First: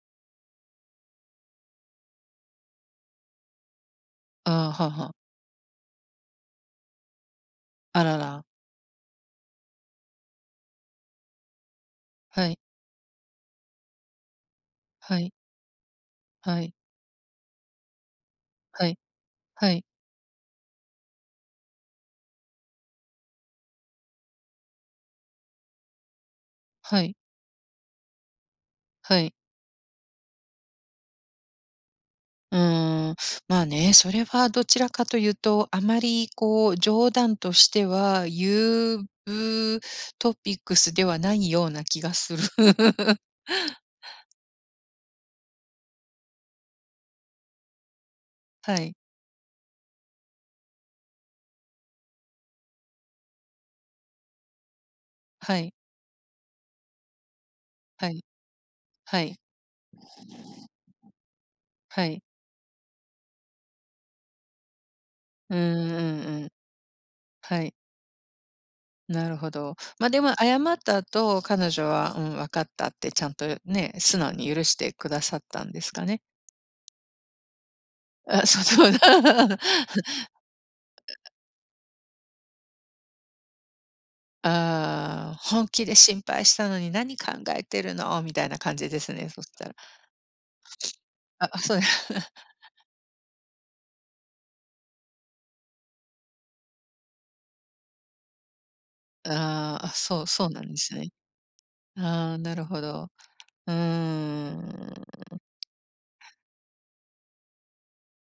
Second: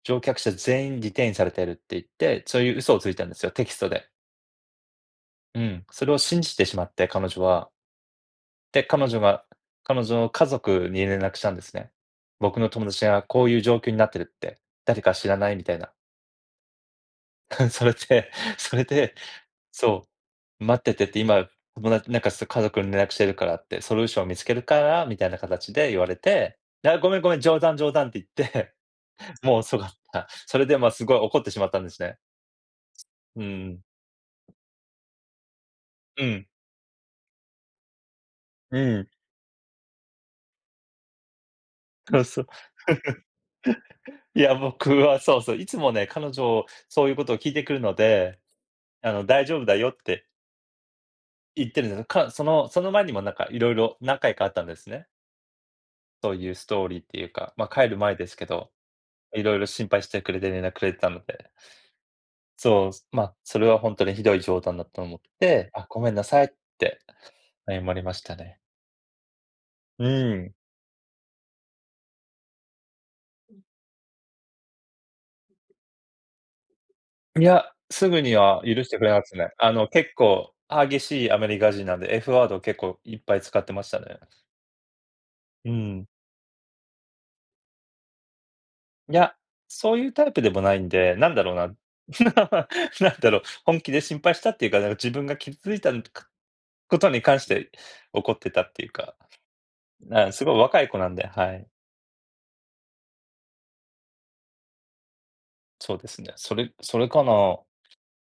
乗客者全員リテインされてるって言って、そういう嘘をついたんですよ、テキストで。ああ、はあはあ。うん。それを信じてしまって、彼女は。あらら。で、彼女が、彼女の家族に連絡したんですね。はい。僕の友達が、こういう状況になってるって、誰かは知い。らない？みたいな。はい。それで、それはい。で、はい。そう、待っててって、今友達なんか、す家族に連絡してるからって、ソリューションを見つけるから、みたいな形で言われて。で「ああ、はごい。めんごめん。冗談冗談」って言って、はい。もう遅かった。それで、まあ、すごい怒ってしまったんですね。うーん。うんうまあん。ね、それはどちらかというと、あまうりん。こう、冗談としてはう言ん。うう、トピックスではないような気がとう、すそる。う。いや、僕は、そうそう、いつもね、彼女、そういうことを聞いてくるので、はい。あの、大丈夫だよって言ってるんです。か、その、その前にもなんか、色々何回かあったんですね。はい。そういうストーリーっていうか、まあ、帰るは前い。ですけど。はい。色々心配してくれて、連絡くれてたので。はい。そう、すまあ、それはほんとに、ひどい冗談だと思っうーて、あ、ん、ごめんなうさんいうっん。てはい。謝りましたね。なるほど。うま、でもーん。謝った後、彼女は、うん、分かったってちゃんとうん。ね、素直に許してくださったんですかね？いや、すぐにあ、そはそ許しんてな。くれなすね。あの、結構激しいアメリカ人なんで、F ワード、結構いっぱい使ってましたね。ああ「本う気でん。心配したのに、何考えてるの」みたいな感じでいすね、や、そしたら。そういうタイプでもないんで。なんだあろうあ、な、そうや。なんだろう、本気で心配したっていうか、だ、自分が傷ついたんかことに関して、怒ってたっていうか。ああ。あ、そうな、すそうごいなんで若いす子なね。んで、はい。ああ、なるほど、うーん。そうですね。それそれかな。